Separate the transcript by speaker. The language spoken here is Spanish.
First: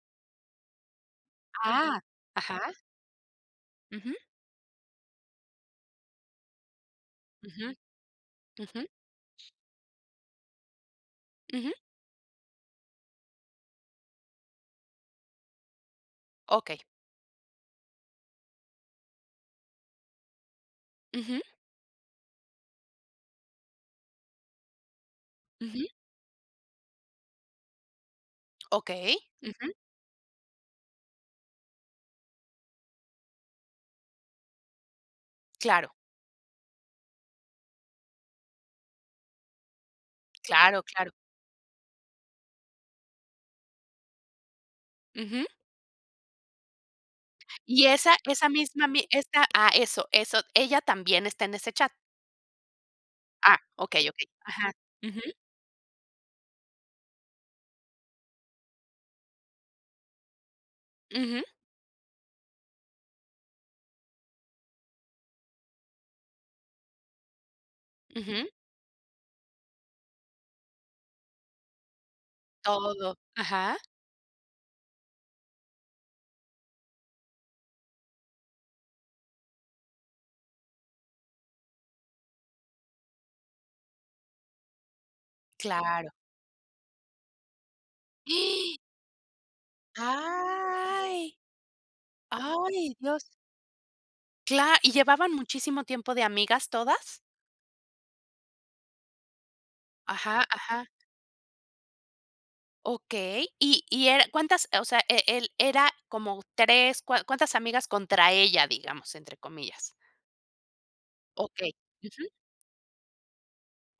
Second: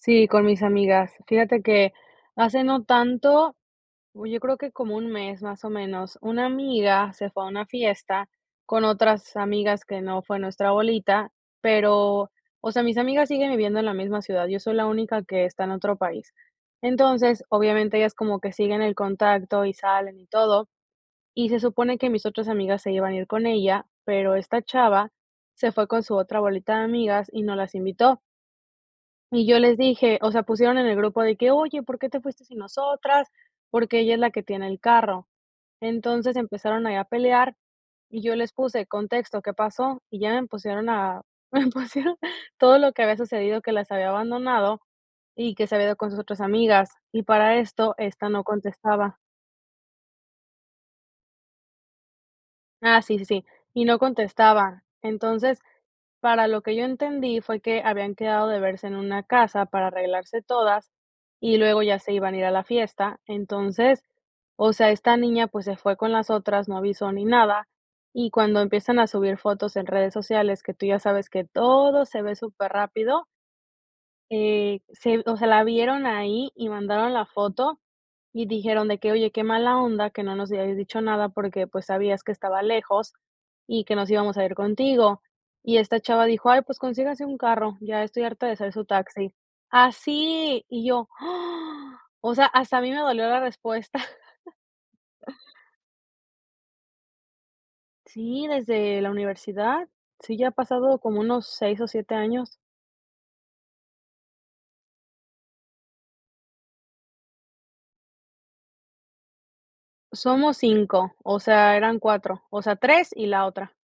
Speaker 1: Sí, con mis amigas. Fíjate que,
Speaker 2: ¡Ah!
Speaker 1: hace
Speaker 2: Ajá.
Speaker 1: no tanto,
Speaker 2: Ujú.
Speaker 1: uy yo creo que como un mes más o menos, una amiga se fue a una
Speaker 2: Ujú.
Speaker 1: fiesta con
Speaker 2: Ujú.
Speaker 1: otras amigas que no fue nuestra bolita,
Speaker 2: Ujú.
Speaker 1: pero, o sea, mis amigas siguen viviendo en la misma ciudad, yo soy la única que está en otro país.
Speaker 2: Okey.
Speaker 1: Entonces, obviamente ellas como que siguen en contacto y salen y todo,
Speaker 2: Ujú.
Speaker 1: y se supone que mis otras amigas se iban a ir con ella, pero esta chava se fue
Speaker 2: Ujú.
Speaker 1: con su otra bolita de amigas y no las invitó.
Speaker 2: Okey.
Speaker 1: Y yo
Speaker 2: Ujú.
Speaker 1: les dije, o sea, pusieron en el grupo de que: "Oye, ¿por qué te fuiste sin nosotras?" Porque ella es la que tiene el carro.
Speaker 2: Claro.
Speaker 1: Entonces empezaron ahí a pelear y yo les puse: "Contexto, ¿qué pasó?" Y ya me
Speaker 2: Claro,
Speaker 1: empezaron
Speaker 2: claro.
Speaker 1: a me pusieron todo lo que había sucedido, que las había abandonado
Speaker 2: Ujú.
Speaker 1: y que se había ido con sus otras amigas, y para
Speaker 2: Y
Speaker 1: esto,
Speaker 2: esa
Speaker 1: ésta no
Speaker 2: esa misma ami
Speaker 1: contestaba.
Speaker 2: esta ¡Ah! Eso, eso, ¿ella también está en ese chat?
Speaker 1: Ah, sí, sí, sí,
Speaker 2: Ah,
Speaker 1: y no
Speaker 2: okey, okey, ajá,
Speaker 1: contestaba.
Speaker 2: ujú.
Speaker 1: Entonces, para lo que yo entendí, fue que habían quedado de verse en una casa para arreglarse todas
Speaker 2: Ujú.
Speaker 1: y luego ya se iban a ir a la fiesta. Entonces, o sea, esta niña, pues se fue con las otras, no avisó ni nada y
Speaker 2: Ujú.
Speaker 1: cuando empiezan a subir fotos en redes sociales, que tú ya sabes que todo se ve súper
Speaker 2: Todo,
Speaker 1: rápido
Speaker 2: ajá.
Speaker 1: eh, se o sea, la vieron ahí y mandaron la foto y dijeron de que: "Oye, qué mala onda que no nos hayas dicho nada porque, pues, sabías que estaba lejos y que nos íbamos a ir contigo". Y esta
Speaker 2: ¡Claro!
Speaker 1: chava dijo: "Ay, pues consíganse un carro, ya estoy harta de ser su taxi". ¡Así! Y yo,
Speaker 2: ¡Ay!
Speaker 1: o sea, hasta a mí
Speaker 2: ¡Ay,
Speaker 1: me dolió
Speaker 2: Dios!
Speaker 1: la respuesta.
Speaker 2: Cla ¿y llevaban muchísimo tiempo de amigas todas?
Speaker 1: Sí, desde la universidad. Sí,
Speaker 2: Ajá,
Speaker 1: ya ha
Speaker 2: ajá.
Speaker 1: pasado como unos 6 o 7 años.
Speaker 2: Okey. Y y er ¿Cuántas? O sea, e el ¿era como 3? ¿Cua cuántas amigas contra ella? Digamos, entre comillas.
Speaker 1: Somos 5. O
Speaker 2: Okey.
Speaker 1: sea, eran
Speaker 2: Ujú.
Speaker 1: 4. O sea, 3 y la otra.